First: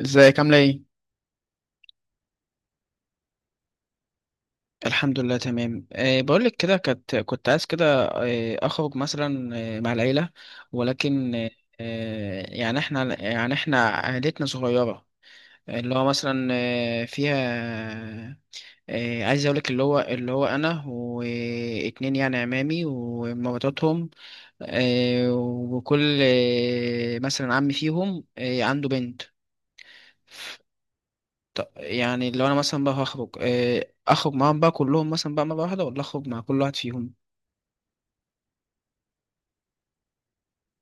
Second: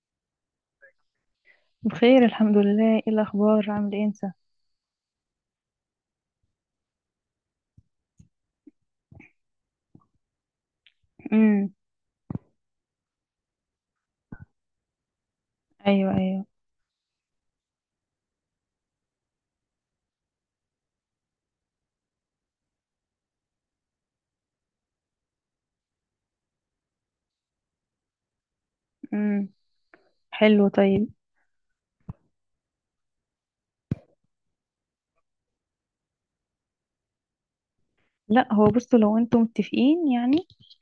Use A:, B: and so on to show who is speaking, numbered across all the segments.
A: ازيك؟ عاملة ايه؟
B: بخير الحمد لله، ايه الاخبار، عامل ايه انت؟
A: الحمد لله تمام. بقولك كده كنت عايز كده اخرج مثلا، مع العيلة. ولكن أه
B: امم.
A: يعني احنا عائلتنا صغيرة، اللي هو
B: ايوه، ايوه.
A: مثلا فيها، عايز اقولك اللي هو انا واتنين يعني عمامي ومراتاتهم، وكل مثلا عمي فيهم عنده بنت.
B: امم. حلو، طيب.
A: طب يعني لو انا مثلا بقى هخرج اخرج معاهم بقى كلهم مثلا بقى مرة واحدة، ولا اخرج مع كل واحد فيهم؟
B: لا هو بصوا، لو انتم متفقين يعني.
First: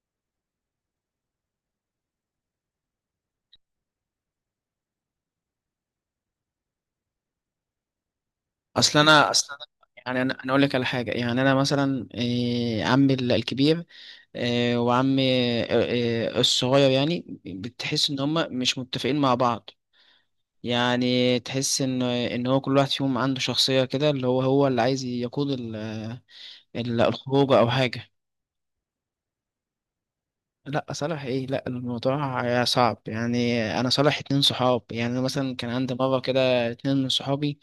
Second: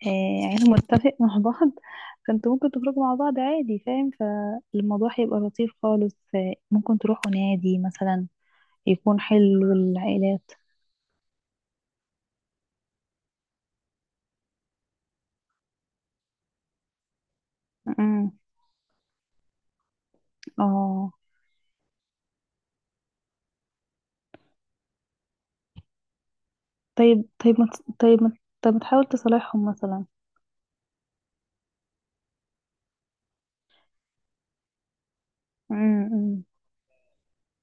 B: عيلة متفق مع بعض، فانتوا ممكن تخرجوا مع بعض عادي، فاهم، فالموضوع هيبقى لطيف خالص، ممكن تروحوا نادي مثلا،
A: اصل
B: يكون
A: انا اصل انا
B: حلو
A: يعني انا
B: للعائلات.
A: اقول لك على حاجة. يعني انا مثلا عمي الكبير وعمي آه، الصغير، يعني بتحس ان
B: امم.
A: هما مش متفقين مع بعض.
B: اه.
A: يعني تحس ان هو كل واحد فيهم عنده شخصية كده، اللي هو اللي عايز يقود
B: طيب
A: الخروج
B: طيب ما
A: او
B: ت-
A: حاجة.
B: طيب ما طيب ما تحاول تصالحهم مثلا.
A: لا صالح ايه، لا الموضوع صعب. يعني انا صالح اتنين صحاب. يعني أنا مثلا كان عندي مره
B: امم.
A: كده اتنين من صحابي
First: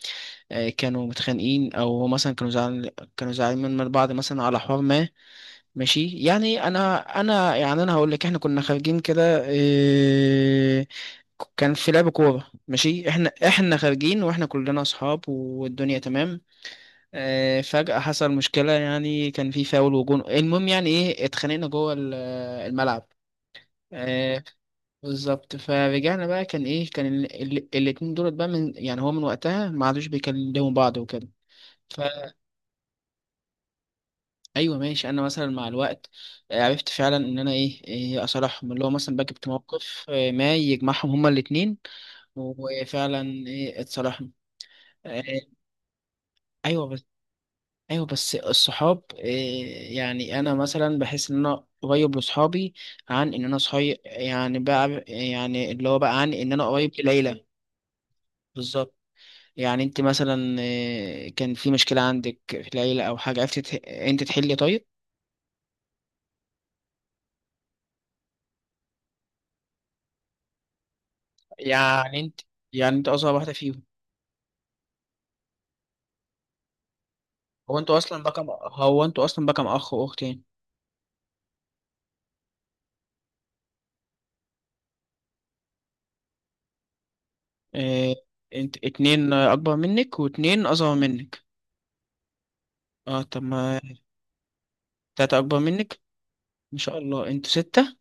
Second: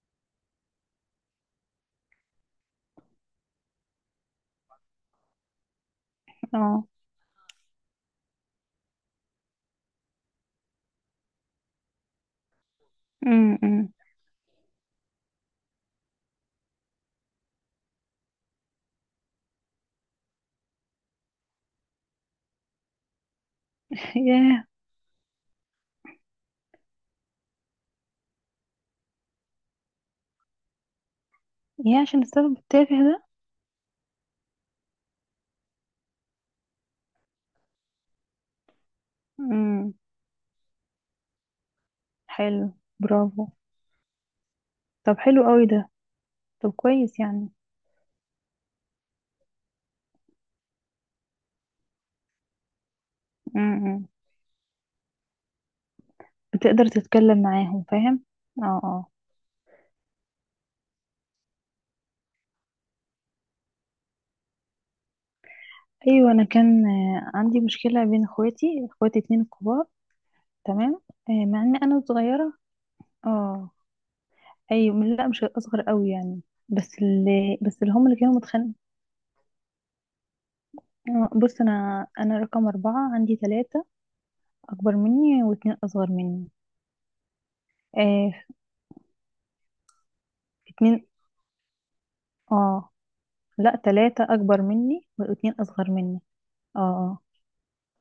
A: كانوا متخانقين، او مثلا كانوا زعل، كانوا زعلانين من بعض مثلا على حوار ما. ماشي، يعني
B: اه.
A: انا يعني انا هقول لك، احنا كنا خارجين كده كان في لعب كوره، ماشي احنا
B: امم.
A: خارجين واحنا كلنا اصحاب والدنيا تمام، فجأة حصل مشكلة. يعني كان في فاول وجون، المهم يعني ايه اتخانقنا جوه الملعب. آه،
B: ياه.
A: بالظبط. فرجعنا بقى، كان ايه، كان الاتنين دولت بقى، من يعني هو من وقتها ما عادوش بيكلموا بعض وكده.
B: ياه، عشان السبب التافه ده.
A: فايوه ماشي، انا مثلا مع الوقت عرفت فعلا ان انا إيه اصالحهم. اللي هو مثلا بقى جبت
B: امم،
A: موقف ما يجمعهم هما الاتنين.
B: حلو.
A: وفعلا
B: برافو.
A: ايه، اتصالحنا.
B: طب،
A: آه،
B: حلو قوي ده. طب،
A: ايوه بس،
B: كويس يعني.
A: ايوه بس الصحاب إيه، يعني انا مثلا بحس ان انا قريب لصحابي عن ان انا صحي،
B: امم.
A: يعني بقى يعني اللي هو بقى عن ان انا
B: بتقدر
A: قريب
B: تتكلم
A: لليلى.
B: معاهم، فاهم؟ اه،
A: بالظبط.
B: اه.
A: يعني انت مثلا كان في مشكلة عندك في العيلة او حاجة، عرفت انت تحلي؟ طيب
B: ايوه، انا كان عندي مشكله بين اخواتي اتنين كبار. تمام. مع ان انا
A: يعني انت،
B: صغيره.
A: يعني انت اصغر واحدة
B: اه،
A: فيهم؟
B: ايوه، لا مش اصغر قوي يعني. بس اللي بس اللي هم اللي كانوا متخانقين.
A: هو انتوا اصلا بقى كم اخ واختين؟
B: بص، انا رقم اربعه، عندي ثلاثه اكبر مني واتنين اصغر مني.
A: اه،
B: آه،
A: انت اتنين اكبر منك واتنين اصغر
B: اتنين،
A: منك؟
B: اه.
A: اه طب
B: لا،
A: ما،
B: ثلاثه اكبر مني
A: تلاتة
B: واتنين
A: اكبر
B: اصغر
A: منك؟
B: مني.
A: ان
B: اه
A: شاء
B: آه.
A: الله انتوا ستة.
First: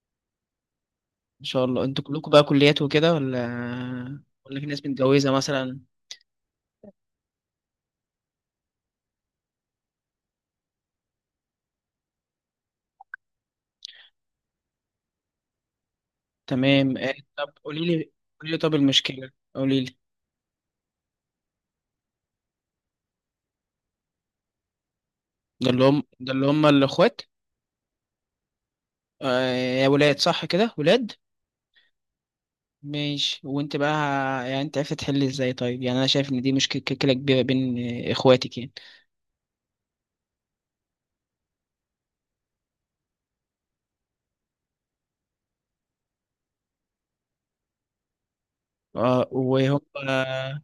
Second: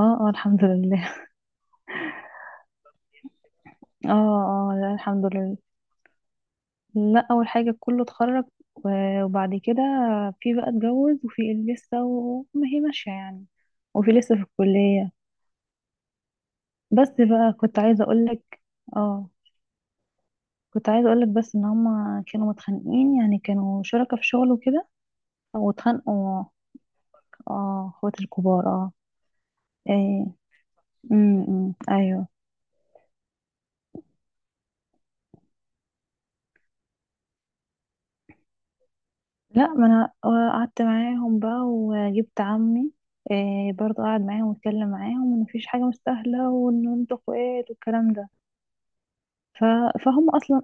B: اه، اه، الحمد لله.
A: ان شاء الله انتوا كلكم بقى كليات وكده، ولا
B: اه،
A: ولا في
B: اه،
A: ناس
B: لا الحمد
A: متجوزة
B: لله.
A: مثلا؟
B: لا، اول حاجه كله اتخرج، و- وبعد كده، في بقى اتجوز، وفي اللي لسه وما هي ماشيه يعني، وفي لسه في الكليه.
A: تمام
B: بس
A: اه،
B: بقى
A: طب
B: كنت
A: قولي
B: عايزه
A: لي،
B: اقول
A: قولي لي
B: لك.
A: طب
B: اه،
A: المشكلة، قولي لي.
B: كنت عايزه اقول لك، بس ان هما كانوا متخانقين، يعني كانوا شركاء في شغل وكده،
A: ده اللي هم، ده
B: واتخانقوا.
A: اللي هم الاخوات؟
B: اه، اخوات الكبار، اه.
A: آه، يا ولاد
B: ايه.
A: صح كده، ولاد؟
B: امم، أمم، ايوه.
A: ماشي. وانت بقى يعني انت عرفت تحل ازاي طيب؟ يعني انا شايف ان دي مشكلة كبيره بين اخواتك يعني.
B: لا، ما انا قعدت معاهم بقى وجبت عمي. إيه، برضه قعد معاهم واتكلم معاهم ان مفيش حاجه مستاهله، وان انتوا اخوات والكلام ده.
A: اه
B: ف...
A: وهم
B: فهم
A: آه،
B: اصلا،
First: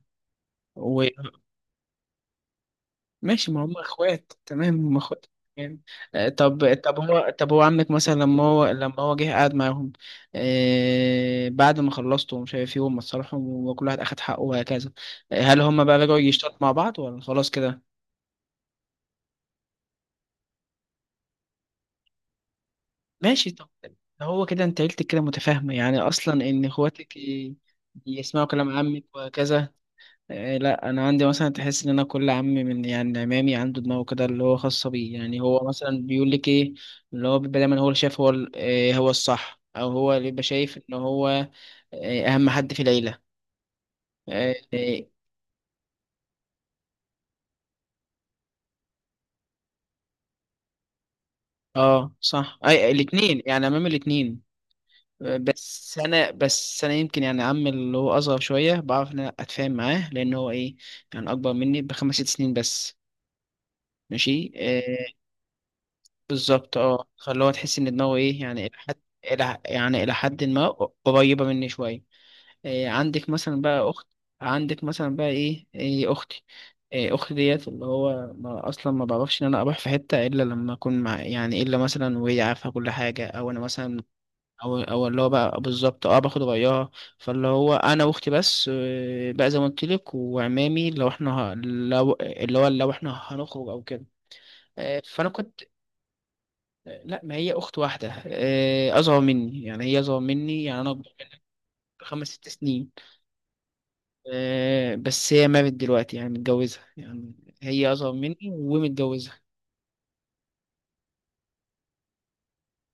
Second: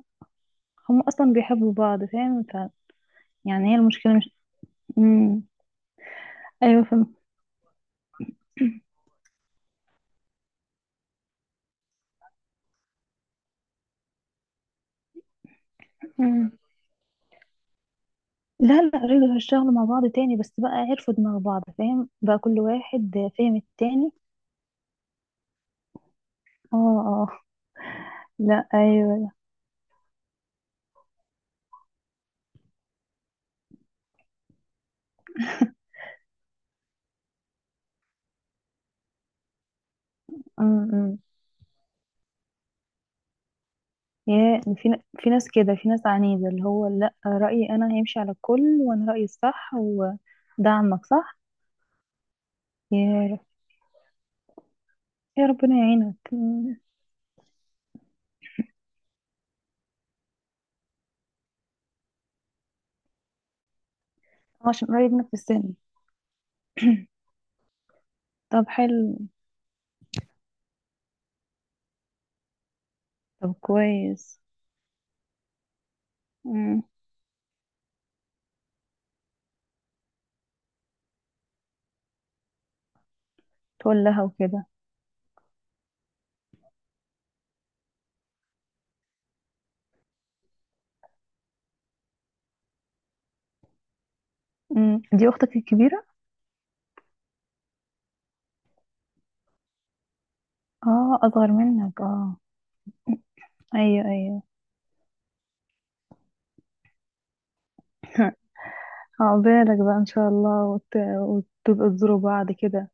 B: هم
A: و...
B: اصلا بيحبوا بعض، فاهم.
A: ماشي، ما
B: يعني هي
A: هم
B: المشكله مش.
A: اخوات، تمام هم اخوات
B: مم.
A: يعني. طب
B: ايوه،
A: طب
B: فاهم.
A: هو طب هو عمك مثلا لما هو جه قعد معاهم بعد ما خلصتوا ومش عارف ايه، وهم اتصالحوا وكل واحد اخد حقه وهكذا، هل هم بقى رجعوا
B: مم.
A: يشتغلوا مع بعض ولا خلاص كده؟
B: لا، لا، رجعوا هيشتغلوا مع بعض تاني، بس بقى عرفوا دماغ بعض، فاهم بقى كل واحد
A: ماشي،
B: فاهم
A: طب ده
B: التاني.
A: هو كده انت عيلتك كده متفاهمة يعني، اصلا ان
B: اه،
A: اخواتك
B: اه،
A: يسمعوا
B: لا،
A: كلام عمك
B: ايوه، لا.
A: وهكذا. إيه، لا انا عندي مثلا تحس ان انا كل عم من يعني عمامي عنده دماغه كده اللي هو خاصة بيه. يعني هو مثلا بيقول لك ايه، اللي هو بيبقى دايما هو اللي شايف هو إيه هو الصح، او هو اللي بيبقى شايف
B: مم،
A: ان
B: مم.
A: هو إيه اهم حد في العيلة.
B: يا،
A: إيه- إيه،
B: في ناس كده، في ناس عنيدة، اللي هو لا، رأيي أنا هيمشي على الكل، وأنا رأيي الصح، ودعمك صح.
A: اه صح، اي
B: يا رب.
A: الاتنين يعني، عمام الاتنين.
B: يا ربنا
A: بس
B: يعينك.
A: انا،
B: مم.
A: بس انا يمكن يعني عمي اللي هو اصغر شويه بعرف ان انا اتفاهم معاه لان هو ايه، يعني اكبر مني بخمس ست سنين بس. ماشي
B: عشان
A: آه.
B: قريب منك في السن.
A: بالظبط اه، فاللي هو تحس ان دماغه ايه
B: طب،
A: يعني الى حد،
B: حلو.
A: الى يعني الى حد ما قريبه مني شويه. آه عندك
B: طب،
A: مثلا بقى اخت،
B: كويس.
A: عندك مثلا بقى إيه اختي؟
B: مم.
A: آه اختي ديت اللي هو ما اصلا ما بعرفش ان انا اروح في حته الا لما اكون مع يعني، الا مثلا وهي عارفه كل حاجه، او انا مثلا
B: تقول لها وكده.
A: او اللي هو بقى بالظبط اه باخد رأيها. فاللي هو انا واختي بس بقى زي ما قلت لك، وعمامي لو احنا لو اللي هو لو احنا هنخرج او كده.
B: مم.
A: فانا
B: دي أختك
A: كنت
B: الكبيرة؟
A: لا، ما هي اخت واحده اصغر مني. يعني هي اصغر مني يعني انا
B: اه، أصغر منك،
A: خمس
B: اه.
A: ست سنين
B: أيوه، أيوه.
A: بس هي مارد دلوقتي يعني متجوزه. يعني هي اصغر مني ومتجوزه.
B: عقبالك بقى إن شاء الله، وتبقوا تزوروا بعض كده.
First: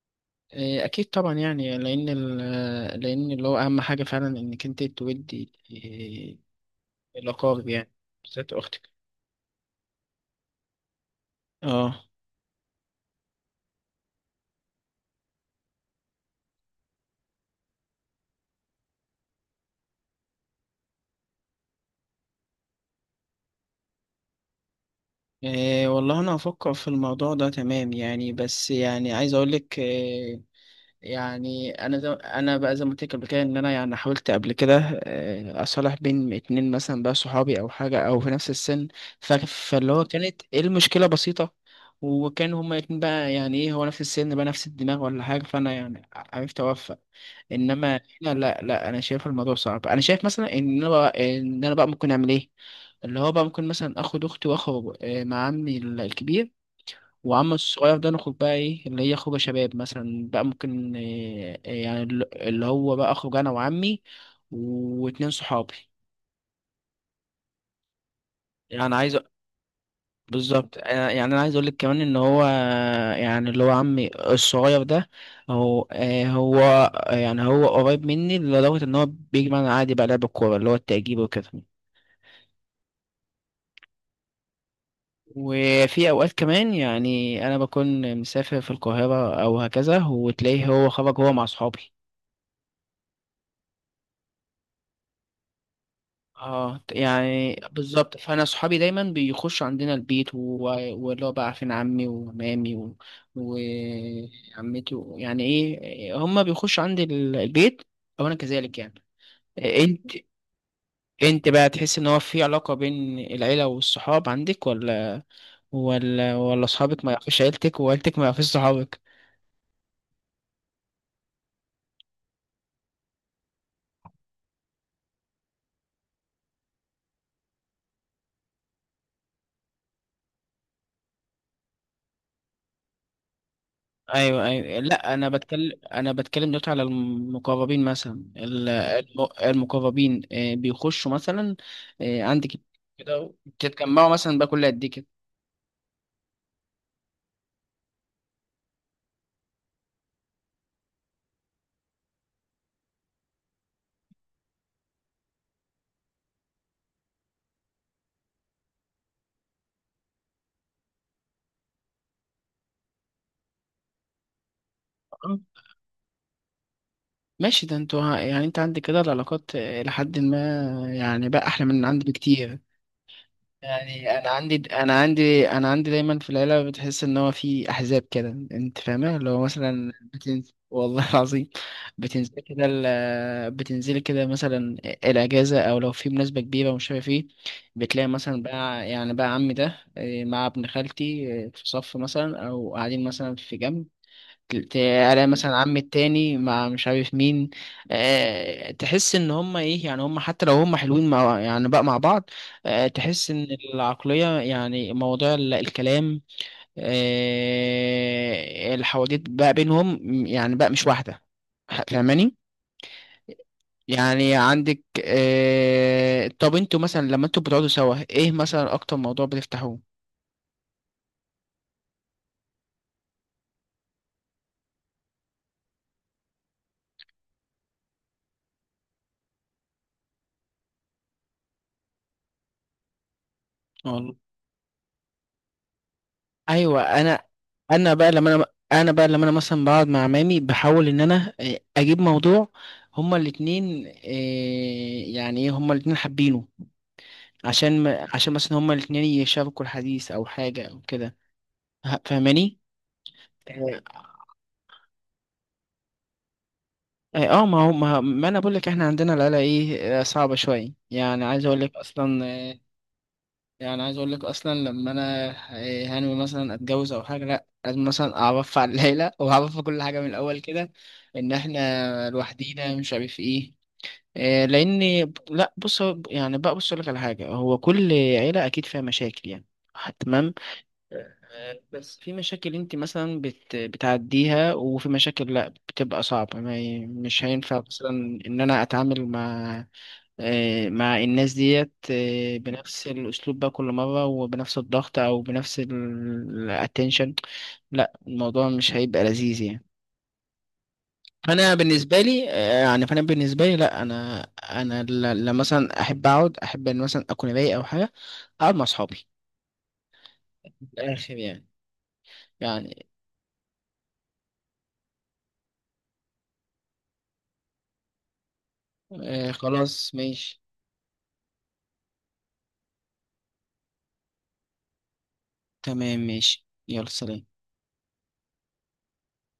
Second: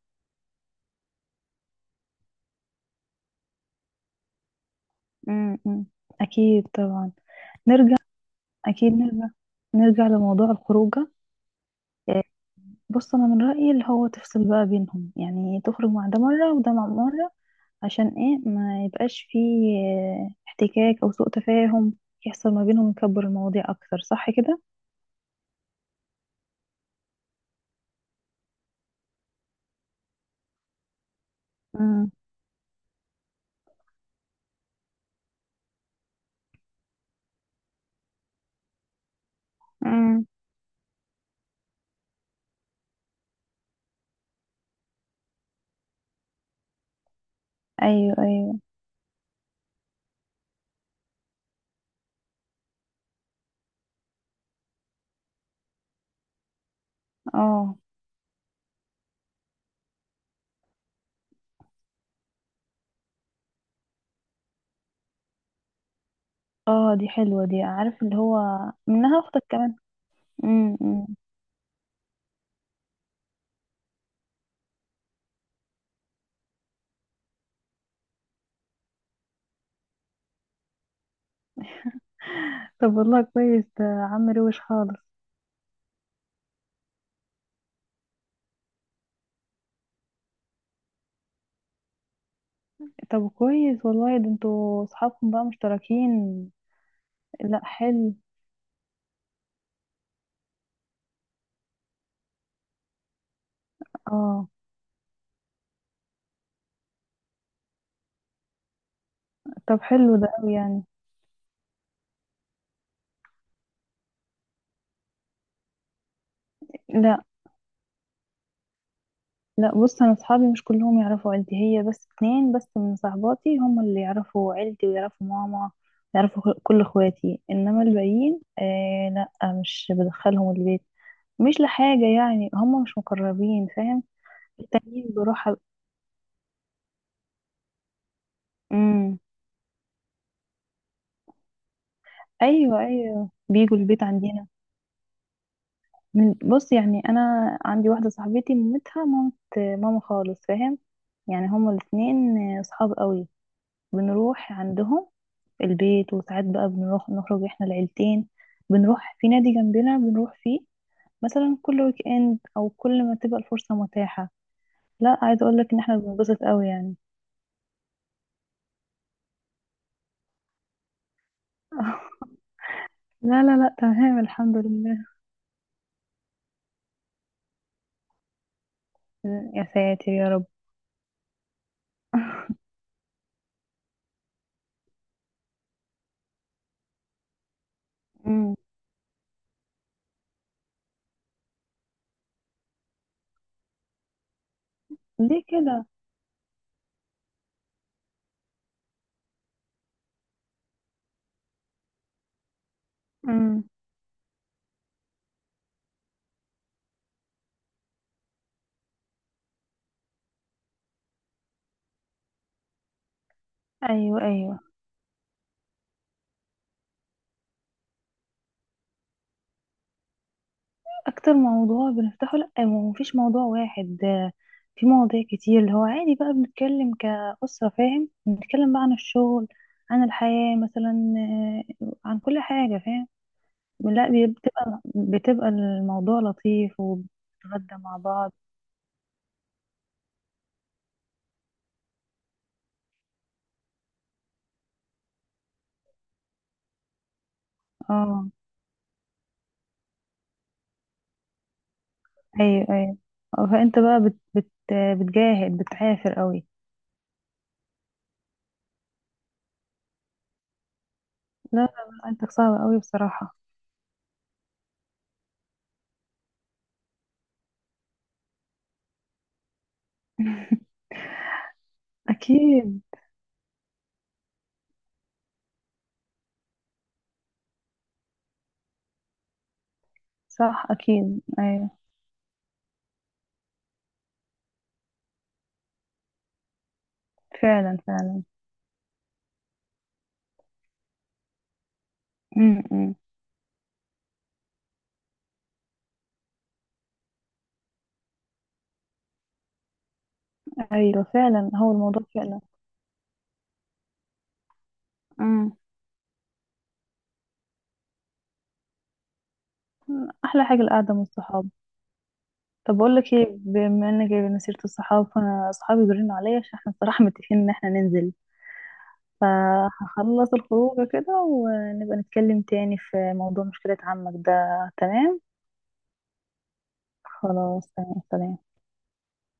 A: اكيد طبعا، يعني لان لان اللي هو اهم حاجه فعلا انك انت تودي
B: مم. مم. أكيد طبعا.
A: الاقارب يعني،
B: نرجع.
A: بالذات اختك.
B: أكيد نرجع. نرجع لموضوع الخروجة.
A: اه
B: آه، بص، انا من رايي اللي هو تفصل بقى بينهم، يعني تخرج مع ده مره وده مع مره، عشان ايه ما يبقاش فيه احتكاك او سوء تفاهم يحصل ما بينهم، يكبر المواضيع اكتر، صح كده؟
A: إيه والله انا هفكر في الموضوع ده تمام. يعني بس يعني عايز اقول لك إيه، يعني انا زي،
B: امم،
A: انا بقى زي ما قلت لك قبل كده ان انا يعني حاولت قبل كده إيه اصالح بين اتنين مثلا بقى صحابي او حاجه او في نفس السن. فاللي هو
B: امم،
A: كانت إيه المشكله بسيطه، وكان هما الاتنين بقى يعني ايه هو نفس السن بقى نفس الدماغ ولا حاجه، فانا يعني عرفت اوفق. انما
B: ايوه،
A: هنا
B: ايوه،
A: لا انا شايف الموضوع صعب. انا شايف مثلا ان انا بقى، ان انا بقى ممكن اعمل ايه، اللي هو بقى ممكن مثلا اخد اختي واخو مع عمي الكبير وعم
B: اه،
A: الصغير، ده نخرج بقى ايه اللي هي خروجه شباب مثلا. بقى ممكن يعني اللي هو بقى اخرج انا وعمي واتنين صحابي.
B: اه. دي حلوه دي، عارف اللي هو
A: يعني عايز
B: منها اختك كمان.
A: بالظبط.
B: امم، أمم.
A: يعني انا عايز اقول لك كمان ان هو يعني اللي هو عمي الصغير ده، هو يعني هو قريب مني لدرجة ان هو بيجي معانا عادي بقى لعب الكورة اللي هو التأجيب وكده.
B: طب والله كويس ده، عم روش خالص.
A: وفي اوقات كمان يعني انا بكون مسافر في القاهره او هكذا، وتلاقيه هو خرج هو مع اصحابي.
B: طب كويس والله، ده انتوا اصحابكم بقى مشتركين.
A: اه يعني
B: لا حلو.
A: بالظبط، فانا اصحابي دايما بيخشوا عندنا البيت واللي هو بقى عارفين عمي ومامي
B: اه،
A: وعمتي يعني ايه هما بيخشوا عندي البيت، او انا كذلك يعني.
B: طب
A: انت،
B: حلو ده قوي يعني.
A: انت بقى تحس ان هو في علاقه بين العيله والصحاب عندك، ولا ولا اصحابك ما
B: لا،
A: يعرفوش عيلتك وعيلتك ما يعرفوش صحابك؟
B: لا، بص انا اصحابي مش كلهم يعرفوا عيلتي، هي بس اتنين بس من صاحباتي هم اللي يعرفوا عيلتي ويعرفوا ماما، يعرفوا كل اخواتي، انما الباقيين لا، مش بدخلهم البيت، مش لحاجة يعني، هم مش مقربين، فاهم.
A: ايوه ايوه،
B: التانيين
A: لا انا
B: بروح.
A: بتكلم، انا بتكلم دلوقتي على المقربين مثلا
B: امم.
A: المقربين بيخشوا مثلا عندك
B: ايوه، ايوه
A: كده،
B: بيجوا البيت
A: بتتجمعوا مثلا بقى
B: عندنا.
A: كل قد ايه كده؟
B: بص يعني انا عندي واحدة صاحبتي مامتها، مامت ماما خالص، فاهم، يعني هما الاتنين صحاب قوي، بنروح عندهم البيت، وساعات بقى بنروح نخرج احنا العيلتين، بنروح في نادي جنبنا بنروح فيه مثلا كل ويك اند، او كل ما تبقى الفرصة متاحة. لا
A: آه،
B: عايزة اقول لك ان احنا بننبسط قوي يعني.
A: ماشي، ده انتوا يعني انت عندك كده العلاقات لحد ما يعني بقى احلى من عندي بكتير.
B: لا، لا، لا،
A: يعني
B: تمام
A: انا عندي
B: الحمد
A: انا
B: لله.
A: عندي انا عندي دايما في العيله بتحس ان هو في احزاب كده، انت فاهمه؟ اللي هو
B: يا
A: مثلا
B: ساتر، يا رب.
A: بتنزل والله العظيم، بتنزل كده بتنزلي كده مثلا الاجازه او لو في مناسبه كبيره ومش عارف ايه، بتلاقي مثلا
B: مم.
A: بقى يعني بقى عمي ده إيه، مع ابن خالتي إيه، في صف مثلا او قاعدين مثلا في جنب. الاقي
B: ليه
A: مثلا عمي
B: كده؟
A: التاني مع مش عارف مين. أه تحس ان هم ايه، يعني هم حتى لو هم حلوين مع يعني بقى مع بعض. أه تحس ان
B: مم.
A: العقلية يعني موضوع الكلام، أه الحواديت بقى بينهم يعني بقى مش واحدة. فاهماني؟
B: ايوه،
A: يعني
B: ايوه.
A: عندك أه طب انتوا مثلا لما انتوا بتقعدوا سوا ايه مثلا اكتر موضوع بتفتحوه؟
B: اكتر موضوع بنفتحه؟ لا، ما فيش موضوع واحد، في مواضيع كتير، اللي هو عادي بقى بنتكلم كأسرة، فاهم، بنتكلم بقى عن الشغل، عن الحياة مثلا، عن كل حاجة، فاهم. لا بتبقى الموضوع لطيف
A: ايوه. انا
B: وبنتغدى
A: انا
B: مع
A: بقى
B: بعض.
A: لما انا انا بقى لما انا مثلا بقعد مع عمامي بحاول ان انا اجيب موضوع هما الاتنين يعني ايه هما الاتنين حابينه، عشان
B: اه،
A: عشان مثلا هما الاتنين يشاركوا الحديث او حاجه او كده. فاهماني؟
B: ايوه، ايوه. فانت
A: اه
B: بقى بت بت بتجاهد، بتعافر قوي.
A: ما هو ما انا بقول لك احنا عندنا العيله ايه صعبه شويه. يعني عايز
B: لا،
A: اقول
B: لا،
A: لك
B: لا،
A: اصلا
B: انت صعب قوي بصراحة.
A: يعني عايز اقول لك اصلا لما انا إيه، هنوي مثلا اتجوز او حاجه، لا لازم مثلا اعرف على العيله واعرف كل حاجه من الاول كده ان احنا لوحدينا
B: اكيد.
A: مش عارف ايه إيه، لان، لا بص يعني بقى بص اقول لك على حاجه، هو كل عيله اكيد فيها مشاكل يعني، تمام.
B: صح، اكيد، ايوه.
A: بس في مشاكل انت مثلا بتعديها، وفي مشاكل لا بتبقى صعبة ما ي... مش هينفع
B: فعلا،
A: مثلا
B: فعلا.
A: ان انا اتعامل مع مع الناس ديت
B: م
A: بنفس
B: -م.
A: الاسلوب بقى كل مرة وبنفس الضغط او بنفس الاتنشن. لا الموضوع مش هيبقى لذيذ يعني.
B: ايوه، فعلا،
A: انا
B: هو
A: بالنسبه
B: الموضوع
A: لي
B: فعلا.
A: يعني فانا بالنسبه لي لا انا، انا لما
B: امم.
A: مثلا احب اقعد، احب ان مثلا اكون رايق او حاجه، اقعد مع اصحابي،
B: احلى
A: من
B: حاجه القعده مع
A: الاخر يعني.
B: الصحاب. طب
A: يعني
B: اقول لك ايه، بما انك جايبه سيره الصحاب، فانا اصحابي بيرنوا عليا عشان احنا الصراحه متفقين ان احنا ننزل،
A: خلاص
B: فهخلص
A: ماشي،
B: الخروج كده، ونبقى نتكلم تاني في موضوع مشكله عمك ده. تمام.
A: تمام ماشي، يلا سلام.
B: خلاص، تمام، سلام.